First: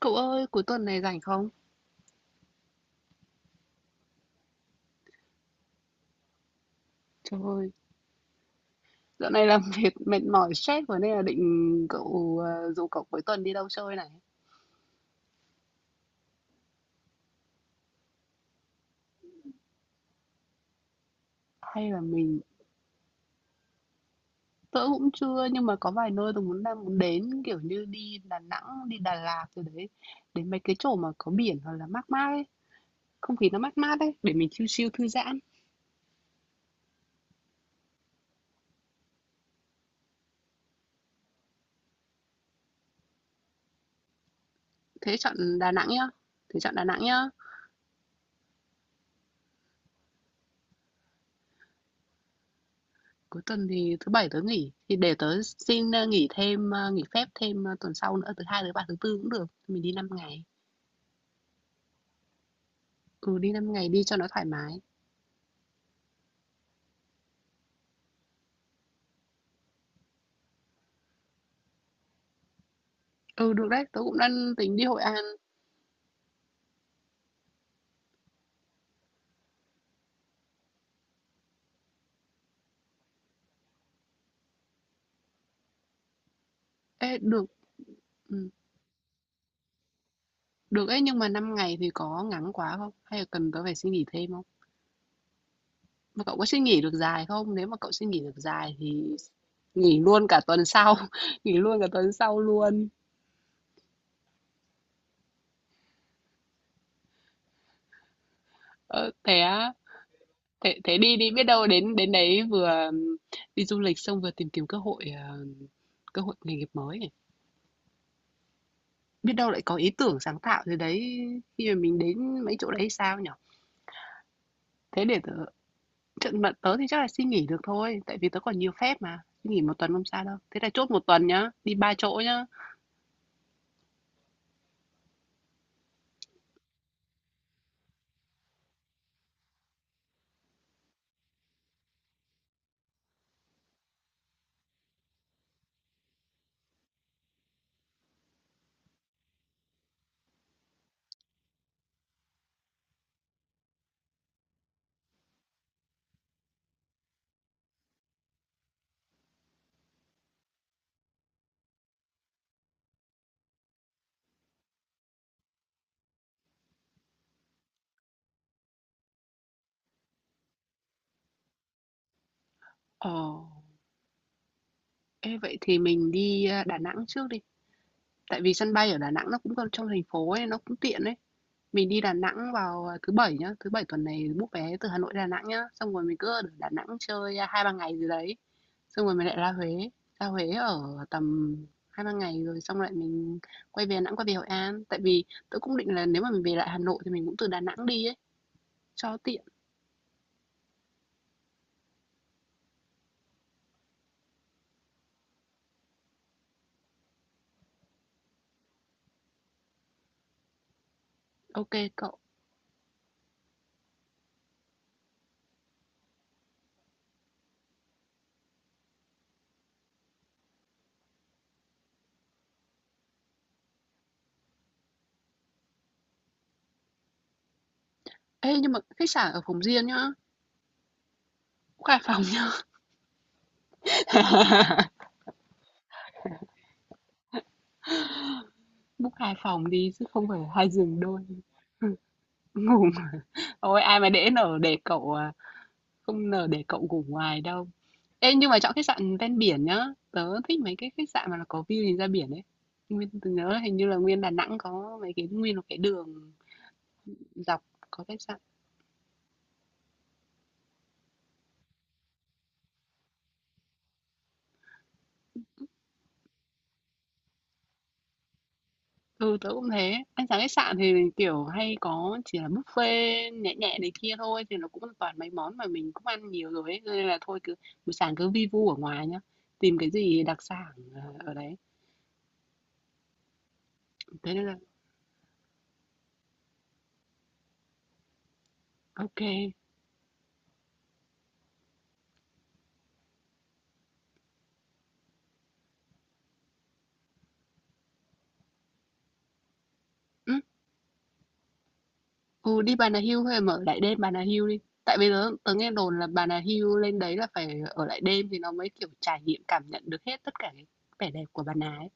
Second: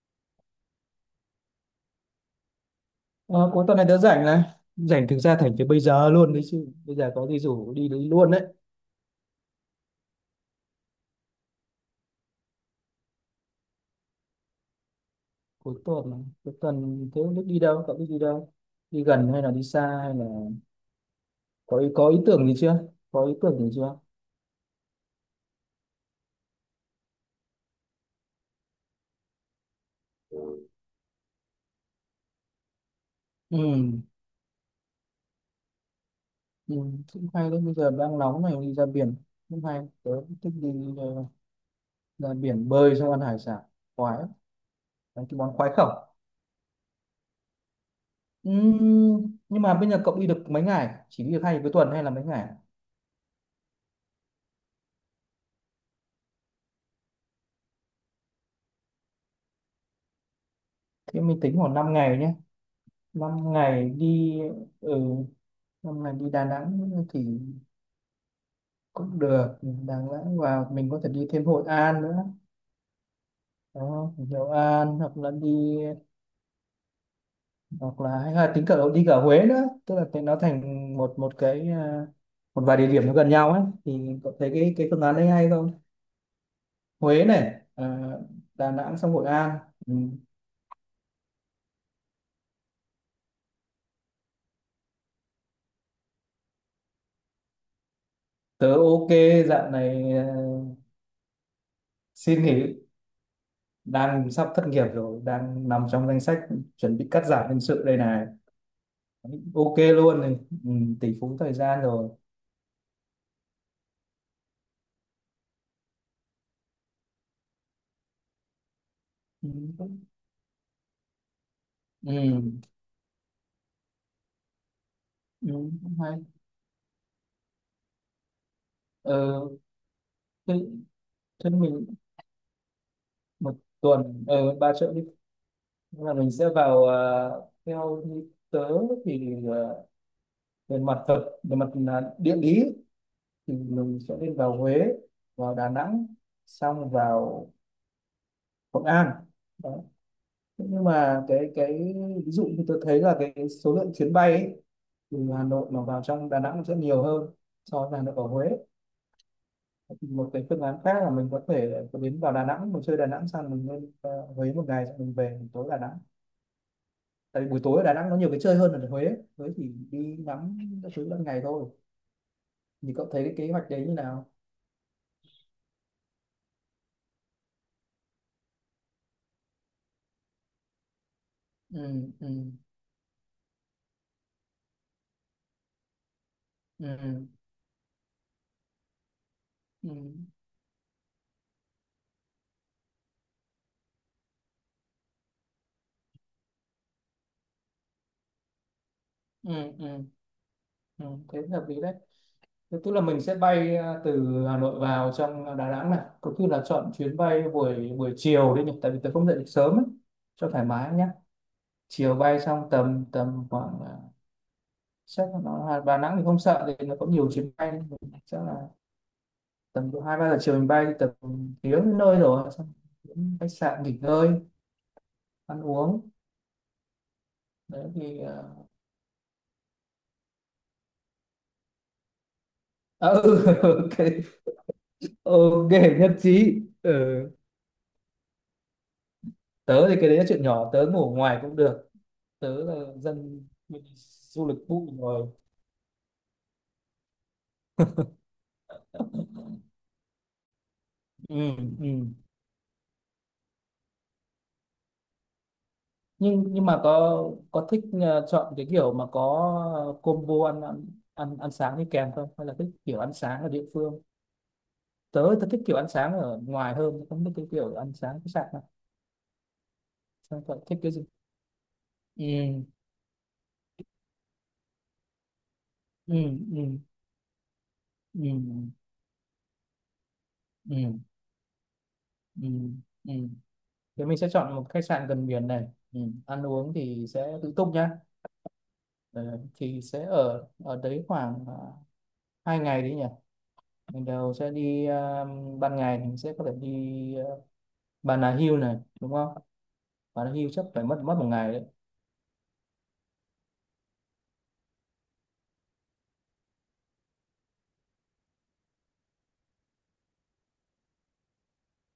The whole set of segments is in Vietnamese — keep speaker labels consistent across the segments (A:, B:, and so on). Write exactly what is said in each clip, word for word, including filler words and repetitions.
A: Cậu ơi, cuối tuần này rảnh không?
B: Ờ, có tuần này tớ rảnh này, rảnh thực ra thành từ bây giờ luôn đấy chứ. Bây giờ có gì
A: Trời ơi,
B: rủ đi đấy luôn đấy.
A: dạo này làm việc mệt mỏi stress rồi nên là định cậu ờ, rủ cậu cuối tuần đi đâu chơi này.
B: Cuối tuần này, cuối tuần thế không biết đi đâu? Cậu biết đi đâu? Đi gần hay là đi xa hay là có ý,
A: Hay là
B: có ý
A: mình
B: tưởng gì chưa? Có ý tưởng gì chưa?
A: Tớ cũng chưa nhưng mà có vài nơi tôi muốn đang muốn đến kiểu như đi Đà Nẵng, đi Đà Lạt rồi đấy. Đến mấy cái chỗ mà có biển hoặc là mát mát ấy, không khí nó mát mát
B: Ừ,
A: ấy để mình chill chill thư giãn.
B: ừ, cũng hay đấy. Bây giờ đang nóng này, đi ra biển cũng hay. Tớ cũng thích đi ờ, ra biển bơi xong ăn hải sản khoái lắm.
A: Thế
B: Đấy, cái món
A: chọn
B: khoái
A: Đà Nẵng
B: khẩu.
A: nhá. Thế chọn Đà Nẵng nhá.
B: Ừ, nhưng mà bây giờ cậu đi được mấy ngày? Chỉ đi được hai cuối tuần hay là mấy ngày?
A: Cuối tuần thì thứ bảy tớ nghỉ thì để tớ xin ờ, nghỉ thêm ờ, nghỉ phép thêm ờ, tuần sau nữa thứ hai thứ ba thứ tư cũng được. Mình đi năm ngày.
B: Thế mình tính khoảng năm ngày nhé.
A: Ừ, đi
B: năm
A: năm ngày
B: ngày
A: đi cho nó
B: đi.
A: thoải mái.
B: Ừ, năm ngày đi Đà Nẵng thì cũng được. Đà Nẵng và mình có thể đi thêm Hội An nữa.
A: Ừ, được đấy, tớ
B: Đó,
A: cũng đang
B: Hội
A: tính đi
B: An
A: Hội An.
B: hoặc là đi, hoặc là hay là tính cả đi cả Huế nữa. Tức là thì nó thành một một cái à, một vài địa điểm nó gần nhau ấy. Thì cậu thấy cái cái phương án đấy hay không?
A: Ê,
B: Huế
A: được,
B: này à?
A: ừ,
B: Đà Nẵng xong Hội An. Ừ.
A: được ấy, nhưng mà năm ngày thì có ngắn quá không? Hay là cần tớ phải suy nghĩ thêm không? Mà cậu có suy nghĩ được dài không? Nếu mà cậu suy nghĩ được
B: Tớ
A: dài thì
B: ok. Dạo
A: nghỉ
B: này
A: luôn
B: à,
A: cả tuần sau, nghỉ luôn cả tuần sau
B: xin nghỉ.
A: luôn.
B: Đang sắp thất nghiệp rồi, đang nằm trong danh sách chuẩn bị cắt giảm nhân sự đây này.
A: Ờ, thế á,
B: Ok luôn này. Ừ,
A: thế, thế
B: tỷ
A: đi đi,
B: phú
A: biết
B: thời
A: đâu
B: gian
A: đến
B: rồi.
A: đến đấy vừa ừ, đi du lịch xong vừa tìm kiếm cơ hội ờ, cơ hội nghề nghiệp mới ấy. Biết
B: Ừ,
A: đâu lại có ý
B: cũng-
A: tưởng sáng tạo gì đấy khi mà mình đến mấy
B: ừ,
A: chỗ đấy sao nhở. Thế để tớ
B: ừ, cũng hay.
A: Trận mà tớ thì chắc là xin nghỉ được thôi, tại vì tớ còn nhiều phép mà,
B: ờ,
A: xin nghỉ một tuần không sao đâu.
B: thế,
A: Thế là chốt một tuần nhá,
B: thế
A: đi
B: mình
A: ba chỗ nhá.
B: một tuần, ờ, ba triệu đi. Nhưng mà mình sẽ vào, ờ, theo như tớ thì, ờ, về mặt vật, về mặt là địa lý thì mình sẽ lên vào Huế, vào Đà Nẵng, xong vào Hội An đó. Thế nhưng mà cái cái ví dụ như tôi thấy là cái số lượng chuyến bay ấy, từ Hà Nội mà vào trong Đà Nẵng sẽ nhiều hơn so với Hà Nội ở Huế. Một cái phương án khác là mình có thể có đến vào Đà Nẵng, mình chơi Đà Nẵng xong mình lên ờ, Huế một ngày, xong mình về buổi tối Đà Nẵng. Tại vì buổi tối ở Đà Nẵng nó nhiều cái chơi hơn là ở Huế. Huế thì đi ngắm các thứ ban ngày thôi. Thì cậu
A: Ờ,
B: thấy cái kế hoạch đấy như nào?
A: ê vậy thì mình đi ờ, Đà Nẵng trước đi, tại vì sân bay ở Đà Nẵng nó cũng còn trong thành phố ấy, nó cũng tiện ấy. Mình đi
B: Ừ,
A: Đà
B: ừ,
A: Nẵng vào ờ, thứ bảy nhá, thứ bảy tuần này book vé từ Hà Nội Đà Nẵng nhá, xong rồi mình cứ ở Đà Nẵng
B: ừ,
A: chơi ờ, hai ba ngày gì đấy, xong rồi mình lại ra Huế,
B: ừ,
A: ra Huế ở tầm hai ba ngày rồi xong lại mình quay về Đà Nẵng quay về Hội An, tại vì tớ cũng định là nếu mà mình về lại Hà Nội thì mình cũng từ Đà Nẵng đi ấy. Cho tiện,
B: ừ, ừ, ừ, thế là hợp lý đấy. Thế tức là mình sẽ bay ờ, từ Hà Nội vào trong Đà Nẵng này, có khi là chọn chuyến bay buổi buổi chiều đi nhỉ, tại vì tớ không dậy được sớm ấy, cho thoải mái nhá.
A: ok
B: Chiều
A: cậu.
B: bay xong tầm, tầm khoảng ờ, chắc là nó là Đà Nẵng thì không sợ, thì nó có nhiều chuyến bay. Chắc là tầm độ hai ba giờ chiều mình bay thì tầm tiếng đến nơi rồi. Xong đến khách sạn nghỉ ngơi, ăn uống đấy thì ờ.
A: Ê, nhưng mà khách sạn ở phòng riêng nhá, book hai phòng nhá.
B: À, ừ, ok. Ok, nhất trí. Ừ.
A: Book hai phòng
B: Tớ
A: đi
B: thì
A: chứ
B: cái đấy là
A: không phải
B: chuyện
A: hai
B: nhỏ, tớ
A: giường
B: ngủ
A: đôi.
B: ngoài cũng được. Tớ
A: Ngủ.
B: là dân
A: Ôi
B: mình đi
A: ai mà để
B: du
A: nở
B: lịch
A: để
B: bụi
A: cậu
B: rồi.
A: à, không nở để cậu ngủ ngoài đâu. Ê nhưng mà chọn khách sạn ven biển nhá. Tớ thích mấy cái khách sạn mà
B: Ừ,
A: nó có view nhìn ra
B: ừ.
A: biển ấy. Nguyên tớ nhớ là hình như là Nguyên Đà Nẵng có mấy cái Nguyên có cái đường
B: nhưng nhưng mà có
A: dọc
B: có thích
A: có khách
B: ờ,
A: sạn.
B: chọn cái kiểu mà có ờ, combo ăn ăn ăn, ăn sáng đi kèm không, hay là thích kiểu ăn sáng ở địa phương? Tớ tớ thích kiểu ăn sáng ở ngoài hơn, không thích cái kiểu ăn sáng khách sạn đâu.
A: Ừ, tớ cũng thế. Ăn sáng
B: Sao
A: khách
B: cậu
A: sạn
B: thích
A: thì
B: cái gì?
A: kiểu hay có chỉ là
B: Ừ,
A: buffet nhẹ nhẹ này kia thôi thì nó cũng toàn mấy món mà mình cũng
B: ừ,
A: ăn nhiều
B: ừ,
A: rồi ấy. Cho nên là thôi cứ buổi sáng
B: ừ,
A: cứ vi vu ở ngoài nhá. Tìm cái gì đặc sản
B: ừ,
A: ờ, ở đấy.
B: ừ, ừ, thì mình sẽ
A: Thế nên là
B: chọn một khách sạn gần biển này. Ừ. Ăn uống thì sẽ tự túc nhá.
A: ok.
B: Ờ, thì sẽ ở ở đấy khoảng à, hai ngày đấy nhỉ. Mình đầu sẽ đi, à, ban ngày thì mình sẽ có thể đi, à, Bà Nà Hills này đúng không? Bà
A: Ừ,
B: Nà Hills chắc phải mất mất một ngày đấy.
A: ừ đi Bà Nà Hills hay mở lại đêm Bà Nà Hills đi. Tại bây giờ tớ nghe đồn là Bà Nà Hills lên đấy là phải ở lại đêm thì nó mới kiểu trải nghiệm cảm nhận được hết tất cả cái vẻ đẹp của Bà Nà ấy.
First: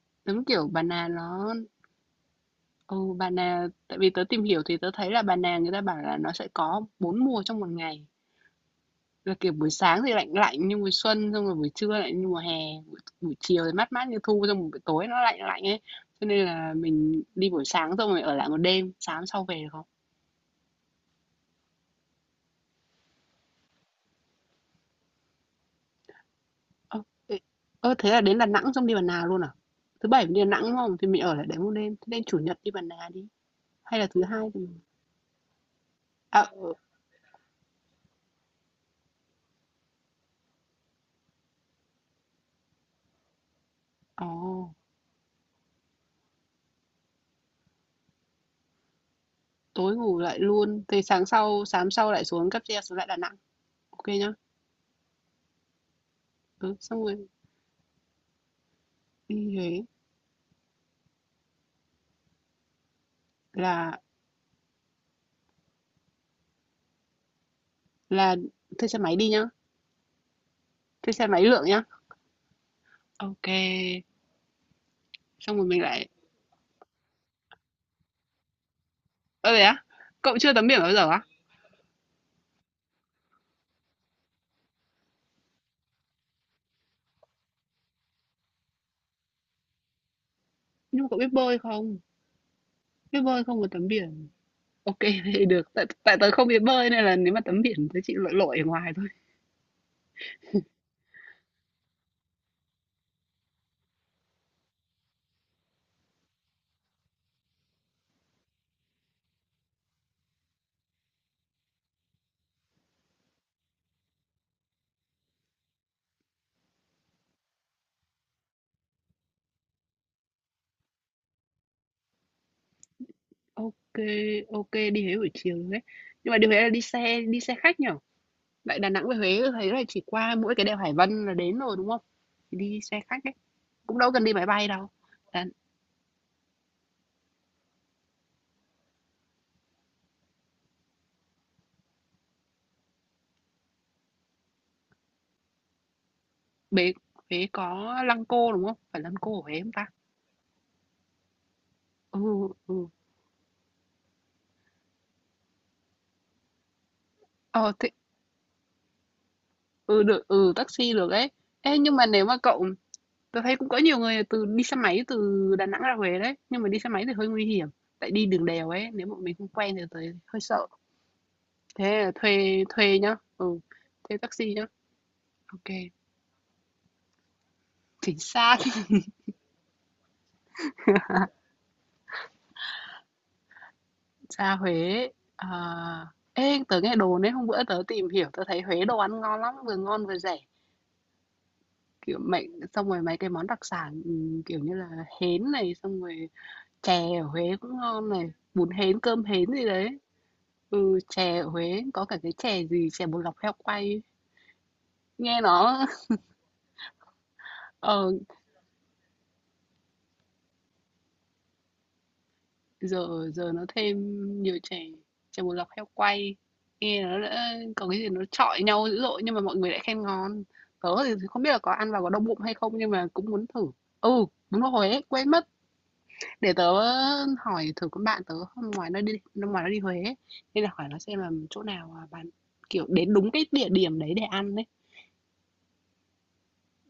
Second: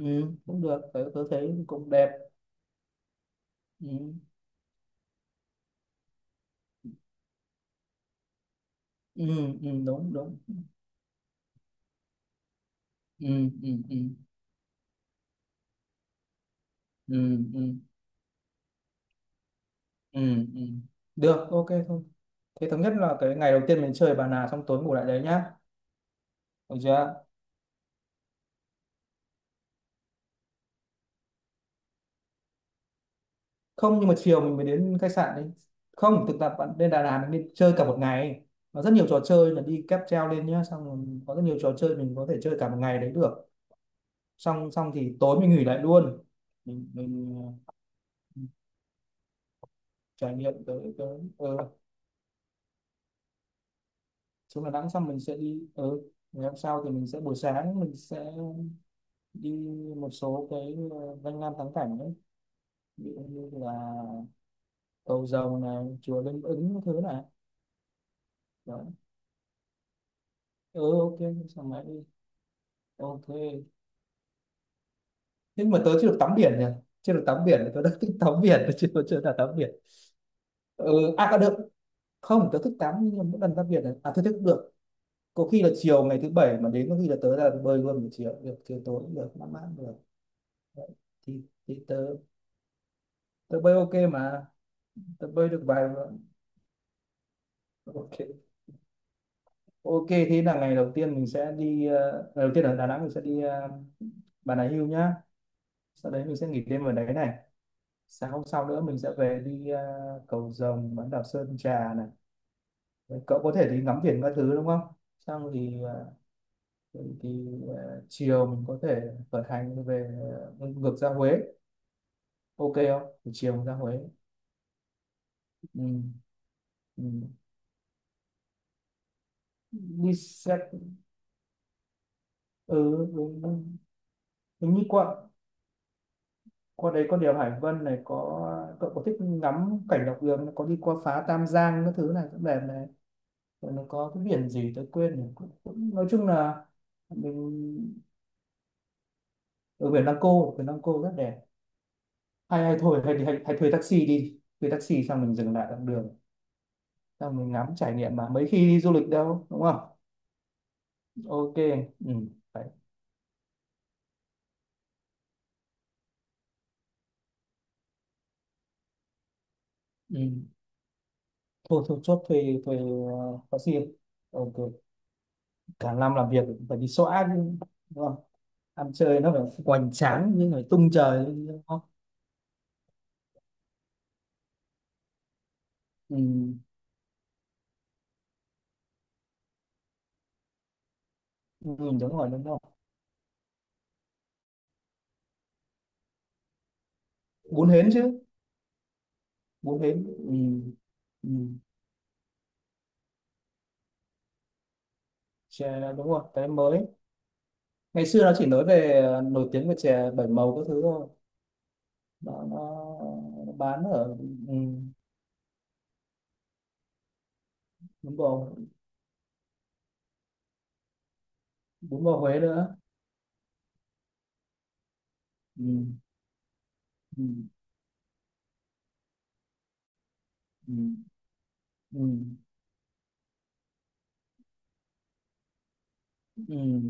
B: Ừ,
A: Giống
B: cũng
A: kiểu
B: được.
A: Bà
B: tớ,
A: Nà
B: tớ
A: nó.
B: thấy cũng đẹp.
A: Ồ, bà nà
B: Ừ,
A: tại vì tớ tìm hiểu thì tớ thấy là bà nà người ta bảo là nó sẽ có bốn mùa trong một ngày.
B: ừ,
A: Là kiểu buổi
B: ừ,
A: sáng thì
B: đúng
A: lạnh
B: đúng.
A: lạnh như mùa xuân, xong rồi buổi trưa lại như mùa hè, buổi,
B: Ừ,
A: buổi chiều thì
B: ừ,
A: mát
B: ừ,
A: mát như thu, xong rồi buổi tối nó lạnh lạnh ấy. Cho nên là
B: ừ,
A: mình đi
B: ừ,
A: buổi sáng xong rồi ở lại một đêm, sáng sau về được không?
B: ừ, ừ. Được, ok thôi. Thế thống nhất là cái ngày đầu tiên mình chơi Bà Nà, xong tối ngủ lại đấy nhá. Được
A: Ơ,
B: chưa?
A: ê, ơ thế là đến Đà Nẵng xong đi Bà Nà luôn à? Thứ bảy mình đi Đà Nẵng đúng không? Thì mình ở lại đấy một đêm, thế nên chủ nhật đi Bà Nà đi.
B: Không,
A: Hay là
B: nhưng mà
A: thứ
B: chiều
A: hai
B: mình
A: thì...
B: mới đến khách sạn đi. Không, thực
A: À,
B: tập bạn
A: ờ,
B: lên Đà Lạt mình đi chơi cả một ngày. Nó rất nhiều trò chơi, là đi cáp treo lên nhá. Xong rồi có rất nhiều trò chơi, mình có thể chơi cả một ngày đấy được.
A: ồ,
B: Xong xong thì tối mình nghỉ lại luôn. Mình, mình ờ,
A: tối ngủ
B: trải
A: lại
B: nghiệm
A: luôn,
B: tới
A: thì
B: tới
A: sáng sau,
B: ờ,
A: sáng sau lại xuống cáp treo xuống lại Đà Nẵng. Ok nhá.
B: xuống Đà Nẵng xong mình sẽ đi. Ừ. Ngày hôm
A: Ừ,
B: sau thì
A: xong
B: mình sẽ
A: rồi
B: buổi sáng mình sẽ
A: đi
B: đi
A: Huế
B: một số cái ờ, danh lam thắng cảnh, ví dụ như là
A: là
B: cầu dầu này, chùa Linh Ứng, cái thứ này
A: là
B: đó.
A: thuê xe máy đi nhá,
B: Ừ,
A: thuê
B: ok.
A: xe máy lượn
B: Sao
A: nhá.
B: mà đi. Ok.
A: Ok, xong rồi
B: Nhưng mà
A: mình
B: tớ
A: lại.
B: chưa được tắm biển nhỉ. Chưa được tắm biển, tớ đã thích tắm biển, tớ chưa chưa đã tắm
A: Ơ đấy
B: biển.
A: á, cậu chưa tắm biển bao giờ
B: Ừ,
A: á?
B: à có được không. Tớ thích tắm, nhưng mà mỗi lần tắm biển là à, tớ thích được có khi là chiều ngày thứ bảy mà đến, có khi là tớ ra bơi luôn. Buổi chiều được, chiều tối cũng được, mát mát cũng được. Đấy.
A: Nhưng mà cậu biết
B: thì
A: bơi
B: thì tớ
A: không? Biết bơi không
B: tớ
A: mà
B: bơi
A: tắm
B: ok
A: biển?
B: mà.
A: Ok,
B: Tớ
A: thế
B: bơi được
A: được,
B: vài
A: tại tại
B: lần.
A: tớ không biết bơi nên là nếu mà tắm biển tớ chỉ lội
B: Ok.
A: lội ở ngoài thôi.
B: Ok, thế là ngày đầu tiên mình sẽ đi, ờ, ngày đầu tiên ở Đà Nẵng mình sẽ đi ờ, Bà Nà Hills nhá. Sau đấy mình sẽ nghỉ đêm ở đấy này. Sáng hôm sau nữa mình sẽ về đi ờ, Cầu Rồng, bán đảo Sơn Trà này. Rồi cậu có thể đi ngắm biển các thứ đúng không? Xong thì ờ, thì, thì ờ, chiều mình có thể khởi hành về, ờ, ngược ra Huế. Ok không? Thì chiều mình ra
A: Ok,
B: Huế.
A: ok đi Huế buổi chiều đấy.
B: Ừ.
A: Nhưng mà đi Huế là đi
B: Ừ.
A: xe đi xe khách nhở? Lại Đà Nẵng về Huế thấy là chỉ
B: Đi
A: qua mỗi
B: xe.
A: cái đèo Hải Vân là đến rồi đúng không? Thì đi xe
B: Ừ,
A: khách ấy,
B: đúng- đúng.
A: cũng đâu cần đi máy bay
B: Hình như
A: đâu.
B: quận
A: Đà,
B: qua đấy có đèo Hải Vân này. Có cậu có thích ngắm cảnh dọc đường? Có đi qua phá Tam Giang các thứ này, cũng đẹp này. Rồi nó có cái biển gì tôi quên rồi, cũng, cũng, nói chung là
A: Huế Huế có
B: mình
A: Lăng Cô, đúng không? Phải Lăng Cô ở Huế không ta?
B: ở biển Lăng Cô, biển Lăng Cô rất đẹp.
A: Ừ,
B: Hay, hay
A: ừ.
B: thôi, hay, hay, hay thuê taxi đi, thuê taxi xong mình dừng lại dọc đường, xong mình ngắm
A: Ờ, thế,
B: trải nghiệm. Mà mấy khi đi du lịch đâu, đúng không?
A: ừ, được, ừ, taxi được ấy.
B: Ok.
A: Ê, nhưng mà
B: Ừ.
A: nếu mà cậu,
B: Đấy.
A: tôi thấy cũng có nhiều người từ đi xe máy từ Đà Nẵng ra Huế đấy. Nhưng mà đi xe máy thì hơi nguy hiểm. Tại đi đường đèo ấy, nếu mà mình không quen thì tới
B: Ừ.
A: hơi sợ.
B: Thôi thôi
A: Thế là
B: chốt thuê,
A: thuê,
B: thuê
A: thuê nhá.
B: ờ,
A: Ừ,
B: taxi.
A: thuê taxi
B: Ok.
A: nhá. Ok,
B: Cả năm làm việc phải đi xóa chứ, đúng không?
A: chính xác.
B: Ăn chơi nó phải hoành tráng nhưng phải tung trời lên, đúng không?
A: Ra Huế. À,
B: Ừ.
A: ê, tớ nghe đồn ấy, hôm bữa tớ tìm hiểu, tớ thấy Huế đồ ăn ngon lắm, vừa ngon vừa rẻ.
B: Ừ, đúng
A: Kiểu,
B: rồi, đúng
A: mấy
B: rồi.
A: xong rồi mấy cái món đặc sản, ừm, kiểu như là, hến này, xong rồi chè ở Huế
B: Bún
A: cũng
B: hến
A: ngon
B: chứ.
A: này, bún hến, cơm hến gì
B: Bún
A: đấy.
B: hến, ừ.
A: Ừ,
B: Ừ.
A: chè ở Huế có cả cái chè gì, chè bột lọc heo quay ấy. Nghe nó
B: Chè đúng rồi, cái mới ngày
A: ờ,
B: xưa nó chỉ nói về ờ, nổi tiếng về chè bảy màu các thứ thôi. Nó, nó
A: giờ giờ
B: nó
A: nó
B: bán
A: thêm
B: ở. Ừ.
A: nhiều chè, chè bột lọc heo quay. Nghe nó đã có cái gì
B: Bún
A: nó
B: bò.
A: chọi nhau dữ dội nhưng mà mọi người lại khen ngon. Tớ thì không biết là có ăn
B: Bún
A: vào có
B: bò
A: đau
B: Huế
A: bụng hay
B: nữa.
A: không nhưng mà cũng muốn thử. Ừ, đúng rồi Huế, quên mất.
B: Ừ.
A: Để tớ
B: Ừ.
A: hỏi thử con bạn tớ hôm ngoài nó đi hôm ngoài nó đi Huế ấy. Nên là
B: Ừ.
A: hỏi nó xem là chỗ nào
B: Ừ.
A: à, bán kiểu đến đúng cái địa điểm đấy để ăn đấy,
B: Ừ.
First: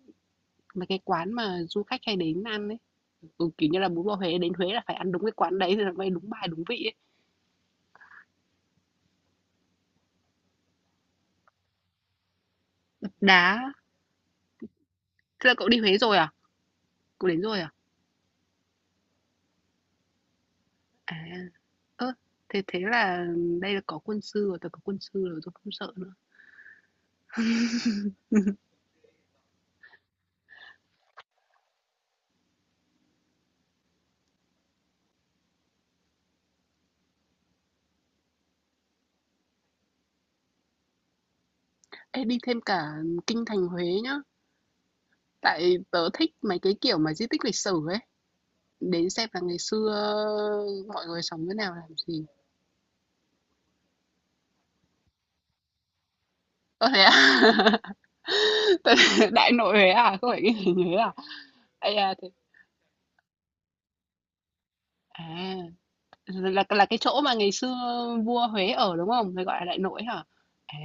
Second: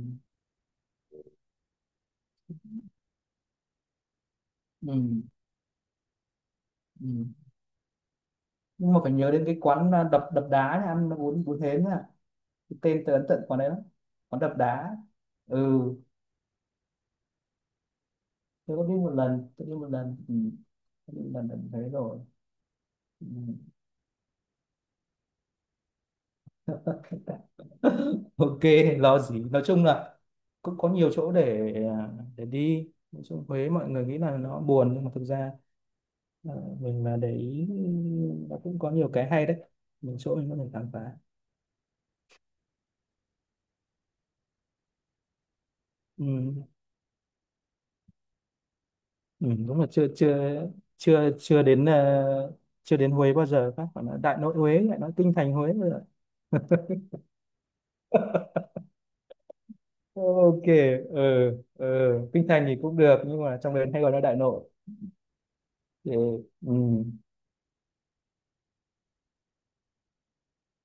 A: mà cái quán mà du khách hay đến ăn đấy, ừ, kiểu như là bún bò Huế đến Huế là phải
B: Ừ.
A: ăn đúng cái quán đấy thì nó mới đúng bài đúng vị ấy.
B: Ừ. Nhưng mà phải nhớ đến cái quán, à, đập đập đá nha, ăn bún bún hến à. Cái tên tớ ấn tượng quán
A: Đá,
B: đấy lắm. Quán đập đá.
A: thế là
B: Ừ.
A: cậu đi Huế rồi à? Cậu đến rồi à?
B: Tôi có đi một lần. Tôi đi một lần. Ừ. Tôi
A: À,
B: biết một lần, lần thấy
A: ơ
B: rồi.
A: thế thế là
B: Ừ.
A: đây là có quân sư rồi, tớ có quân sư rồi, tôi không sợ nữa.
B: Ok, lo gì. Nói chung là cũng có nhiều chỗ để, à, để đi. Nói chung Huế mọi người nghĩ là nó buồn, nhưng mà thực ra, à, mình mà để ý, nó cũng có nhiều cái hay đấy, nhiều chỗ mình có thể khám phá.
A: Ê, đi thêm cả kinh thành Huế nhá, tại tớ thích mấy
B: Ừ.
A: cái kiểu mà di tích lịch sử ấy. Đến xem là
B: Ừ,
A: ngày
B: đúng là
A: xưa
B: chưa chưa
A: mọi người
B: chưa
A: sống thế
B: chưa
A: nào,
B: đến,
A: làm
B: à,
A: gì.
B: chưa đến Huế bao giờ. Các bạn nói Đại Nội Huế lại nói kinh thành Huế.
A: Ơ, thế à? Đại Nội Huế à? Không phải cái
B: Ok.
A: gì Huế à?
B: Ừ, ừ.
A: Ây da, thế
B: Kinh Thành thì cũng được, nhưng mà trong đấy hay gọi là Đại Nội
A: à,
B: thì.
A: là là cái
B: Ừ.
A: chỗ mà ngày xưa vua Huế ở, đúng không? Người gọi là Đại Nội hả? À,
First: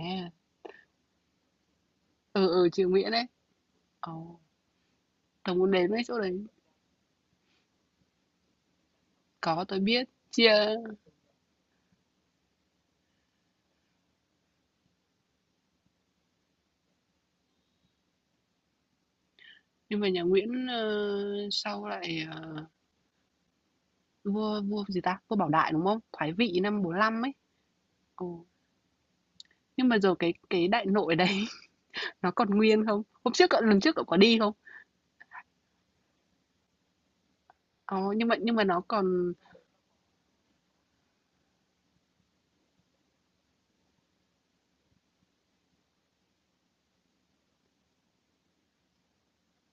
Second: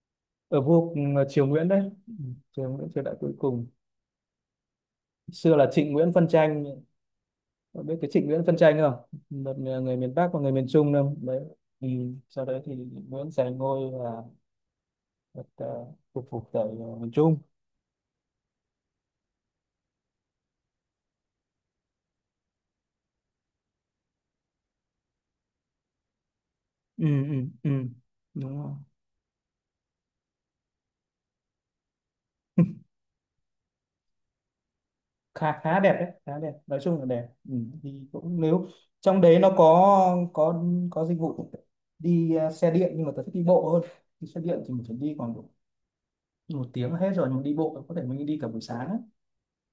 B: Ở vua ờ, Triều Nguyễn đấy. Ừ,
A: ừ, ừ,
B: Triều
A: triều
B: Nguyễn, triều
A: Nguyễn
B: đại
A: đấy.
B: cuối cùng.
A: Ồ, tớ
B: Xưa là
A: muốn đến
B: Trịnh
A: mấy
B: Nguyễn
A: chỗ
B: phân
A: đấy.
B: tranh. Cậu biết cái Trịnh Nguyễn phân tranh không? Một
A: Có, tôi
B: người
A: biết.
B: miền Bắc và người miền
A: Chia
B: Trung đâu đấy. Ừ. Sau đấy thì Nguyễn giành ngôi và, uh, phục phục tại ờ, miền Trung.
A: nhưng mà nhà Nguyễn ờ, sau lại ờ, vua, vua gì ta? Vua Bảo Đại đúng không? Thoái vị năm bốn
B: Ừ,
A: lăm ấy.
B: ừ, ừ.
A: Ồ.
B: Đúng rồi.
A: Nhưng mà giờ cái cái Đại Nội đấy, nó còn nguyên không? Hôm trước cậu, lần trước cậu có đi không?
B: khá khá đẹp đấy, khá đẹp, nói chung là đẹp. Ừ, đi
A: Có, nhưng mà
B: cũng
A: nhưng mà
B: nếu
A: nó
B: trong
A: còn
B: đấy nó có có có dịch vụ đi ờ, xe điện, nhưng mà tôi thích đi bộ hơn. Đi xe điện thì mình phải đi còn độ một tiếng là hết rồi, nhưng mà đi bộ có thể mình đi cả buổi sáng ấy.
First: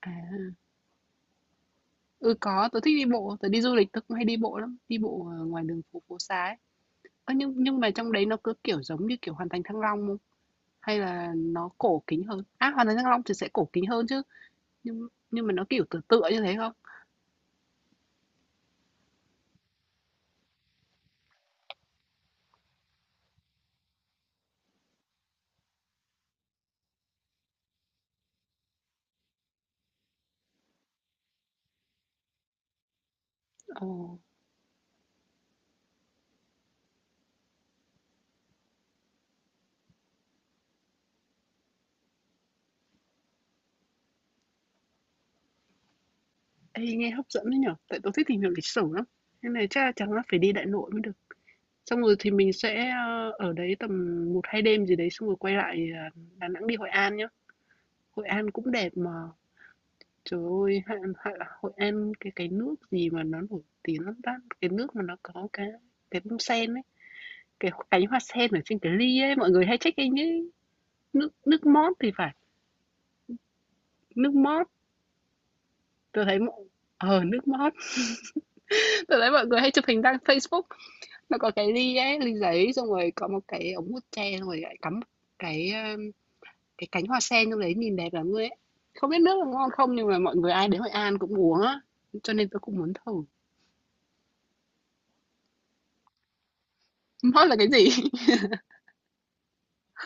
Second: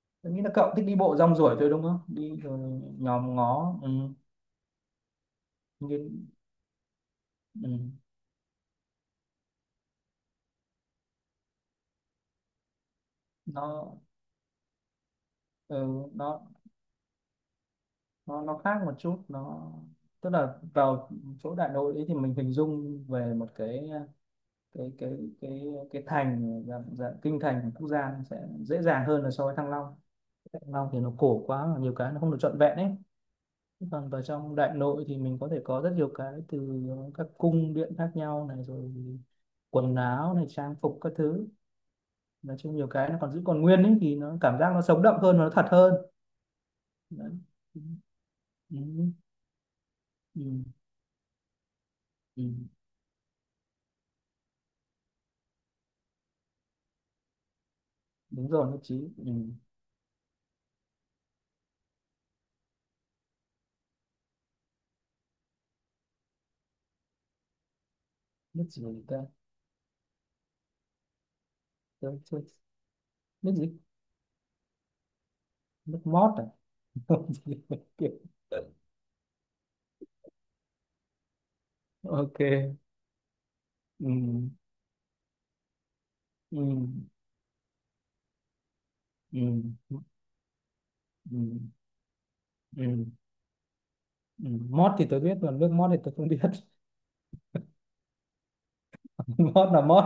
A: à,
B: Tôi nghĩ là cậu thích đi bộ rong ruổi thôi, đúng không
A: ừ,
B: đi rồi.
A: có, tớ thích đi
B: Nhòm
A: bộ, tớ đi du
B: ngó. Ừ.
A: lịch tớ cũng hay đi bộ lắm, đi bộ ở ngoài đường phố phố
B: Nhưng-
A: xá ấy. Ơ, nhưng
B: ừ.
A: nhưng mà trong đấy nó cứ kiểu giống như kiểu Hoàn Thành Thăng Long không? Hay là nó cổ kính hơn? À Hoàn Thành Thăng Long thì sẽ cổ kính
B: Nó
A: hơn chứ. Nhưng nhưng mà nó kiểu
B: ừ,
A: tựa tựa
B: nó
A: như thế không?
B: nó nó khác một chút. Nó tức là vào chỗ Đại Nội ấy thì mình hình dung về một cái cái cái cái cái thành dạng, dạng kinh thành của Quốc Gia sẽ dễ dàng hơn là so với Thăng Long. Thăng Long thì nó cổ quá, nhiều cái nó không được trọn vẹn ấy.
A: Ồ,
B: Còn vào trong Đại Nội thì mình có thể có rất nhiều cái, từ các cung điện khác nhau này, rồi quần áo này, trang phục các thứ. Nói chung nhiều cái nó còn giữ còn nguyên ấy, thì nó cảm giác nó sống động hơn và nó thật hơn.
A: ê, nghe hấp
B: Đấy.
A: dẫn đấy nhở,
B: Ừ.
A: tại tớ thích tìm hiểu lịch
B: Ừ.
A: sử lắm. Nên này chắc là chẳng là phải
B: Ừ.
A: đi Đại Nội mới được. Xong rồi thì
B: Ừ.
A: mình sẽ ờ, ở đấy tầm một hai đêm gì đấy xong rồi quay lại ờ, Đà Nẵng đi Hội An nhá. Hội
B: Đúng
A: An
B: rồi,
A: cũng
B: nước chí,
A: đẹp mà.
B: ừ.
A: Trời ơi, Hạ, Hạ, Hội An cái cái nước gì mà nó nổi tiếng lắm ta? Cái nước mà nó có cái cái bông sen ấy, cái cánh hoa sen ở
B: Nước
A: trên
B: gì
A: cái
B: người ta.
A: ly ấy, mọi người hay check in ấy. Nước nước mót thì
B: Tôi-
A: phải,
B: tôi- nước gì.
A: nước mót.
B: Nước
A: Tôi
B: mót
A: thấy
B: à.
A: mọi ờ nước mót. Tôi thấy mọi người hay chụp hình đăng Facebook. Nó có cái ly ấy, ly
B: Ok.
A: giấy xong rồi có một cái ống hút tre xong
B: Ừm,
A: rồi lại cắm một cái um, cái
B: ừm,
A: cánh hoa sen trong đấy nhìn đẹp lắm luôn ấy. Không biết nước là ngon
B: ừm,
A: không nhưng mà mọi người ai đến Hội An cũng uống
B: ừm,
A: á, cho nên tôi cũng muốn
B: ừm,
A: thử.
B: ừm. Mót thì tôi biết, còn nước mót thì tôi không biết.
A: Hot là cái gì?
B: Mót là mót.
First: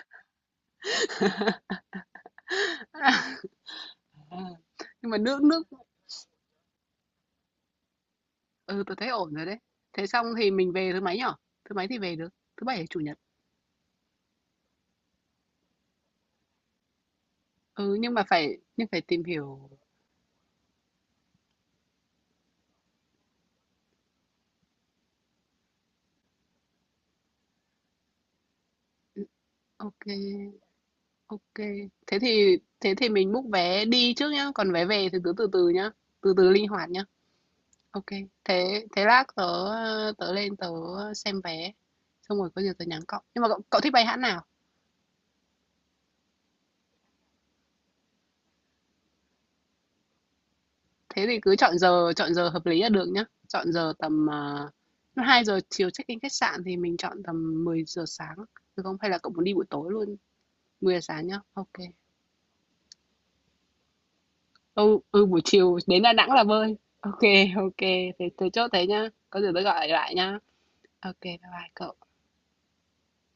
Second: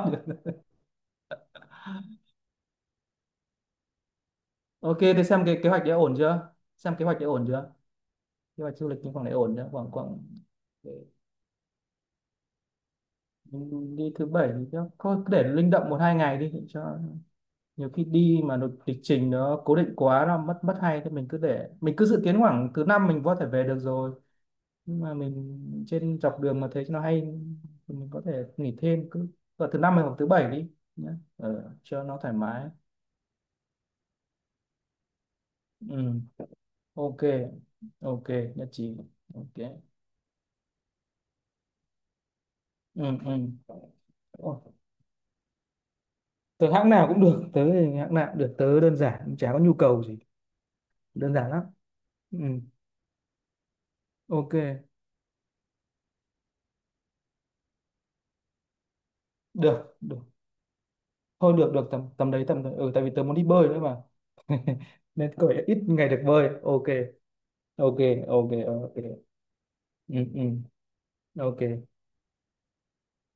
A: À,
B: Ok,
A: nhưng mà
B: thế
A: nước
B: xem cái
A: nước
B: kế hoạch đấy ổn chưa. Xem kế hoạch đấy ổn chưa. Kế hoạch
A: ừ,
B: du
A: tớ
B: lịch
A: thấy
B: nhưng khoảng đấy
A: ổn rồi
B: ổn
A: đấy.
B: chưa, khoảng
A: Thế
B: khoảng.
A: xong thì mình về thứ mấy nhở? Thứ mấy thì về được? Thứ bảy hay chủ nhật?
B: Mình đi thứ bảy thì chắc- thôi cứ để linh động một hai ngày đi để cho, nhiều
A: Ừ,
B: khi
A: nhưng mà
B: đi
A: phải
B: mà lịch
A: nhưng phải
B: lịch
A: tìm
B: trình nó
A: hiểu.
B: cố định quá nó mất mất hay thì mình cứ để, mình cứ dự kiến khoảng thứ năm mình có thể về được rồi, nhưng mà mình trên dọc đường mà thấy nó hay thì mình có thể nghỉ thêm,
A: Ừ,
B: cứ vào thứ năm
A: ok,
B: hoặc thứ bảy đi nhé.
A: ok.
B: Ờ, cho
A: Thế
B: nó thoải
A: thì
B: mái.
A: thế thì mình book vé đi trước nhá, còn vé về thì cứ từ từ nhá,
B: Ừ.
A: từ từ linh hoạt nhá.
B: Ok,
A: Ok.
B: ok, nhất
A: Thế
B: trí.
A: thế lát tớ
B: Ok.
A: tớ lên tớ xem vé, xong rồi có gì tớ nhắn
B: Ừ,
A: cậu. Nhưng mà
B: ừ.
A: cậu, cậu thích bay hãng nào?
B: Ồ, tớ hãng nào cũng được. Tớ thì hãng nào cũng được, tớ đơn giản, chả có nhu cầu gì.
A: Thế
B: Đơn
A: thì
B: giản
A: cứ
B: lắm.
A: chọn giờ chọn
B: Ừ.
A: giờ hợp lý là được nhá. Chọn giờ tầm,
B: Ok.
A: à, lúc hai giờ chiều check-in khách sạn thì mình chọn tầm mười giờ sáng, được không? Hay là cậu muốn đi buổi tối
B: Được,
A: luôn?
B: được
A: Mười giờ sáng nhá.
B: thôi,
A: Ok
B: được,
A: kê.
B: được tầm tầm đấy, tầm đấy. Ừ, tại vì tớ muốn đi bơi nữa mà.
A: Ừ, ừ,
B: Nên
A: buổi
B: cởi
A: chiều
B: ít
A: đến
B: ngày
A: Đà
B: được
A: Nẵng là
B: bơi,
A: bơi.
B: ok.
A: Ok ok ô
B: Ok.
A: kê. Thế
B: Ok,
A: thế chốt thế
B: ok.
A: nhá. Có gì tôi gọi lại
B: Ừ,
A: nhá.
B: ừ.
A: Ok bye
B: Ok.
A: bye cậu.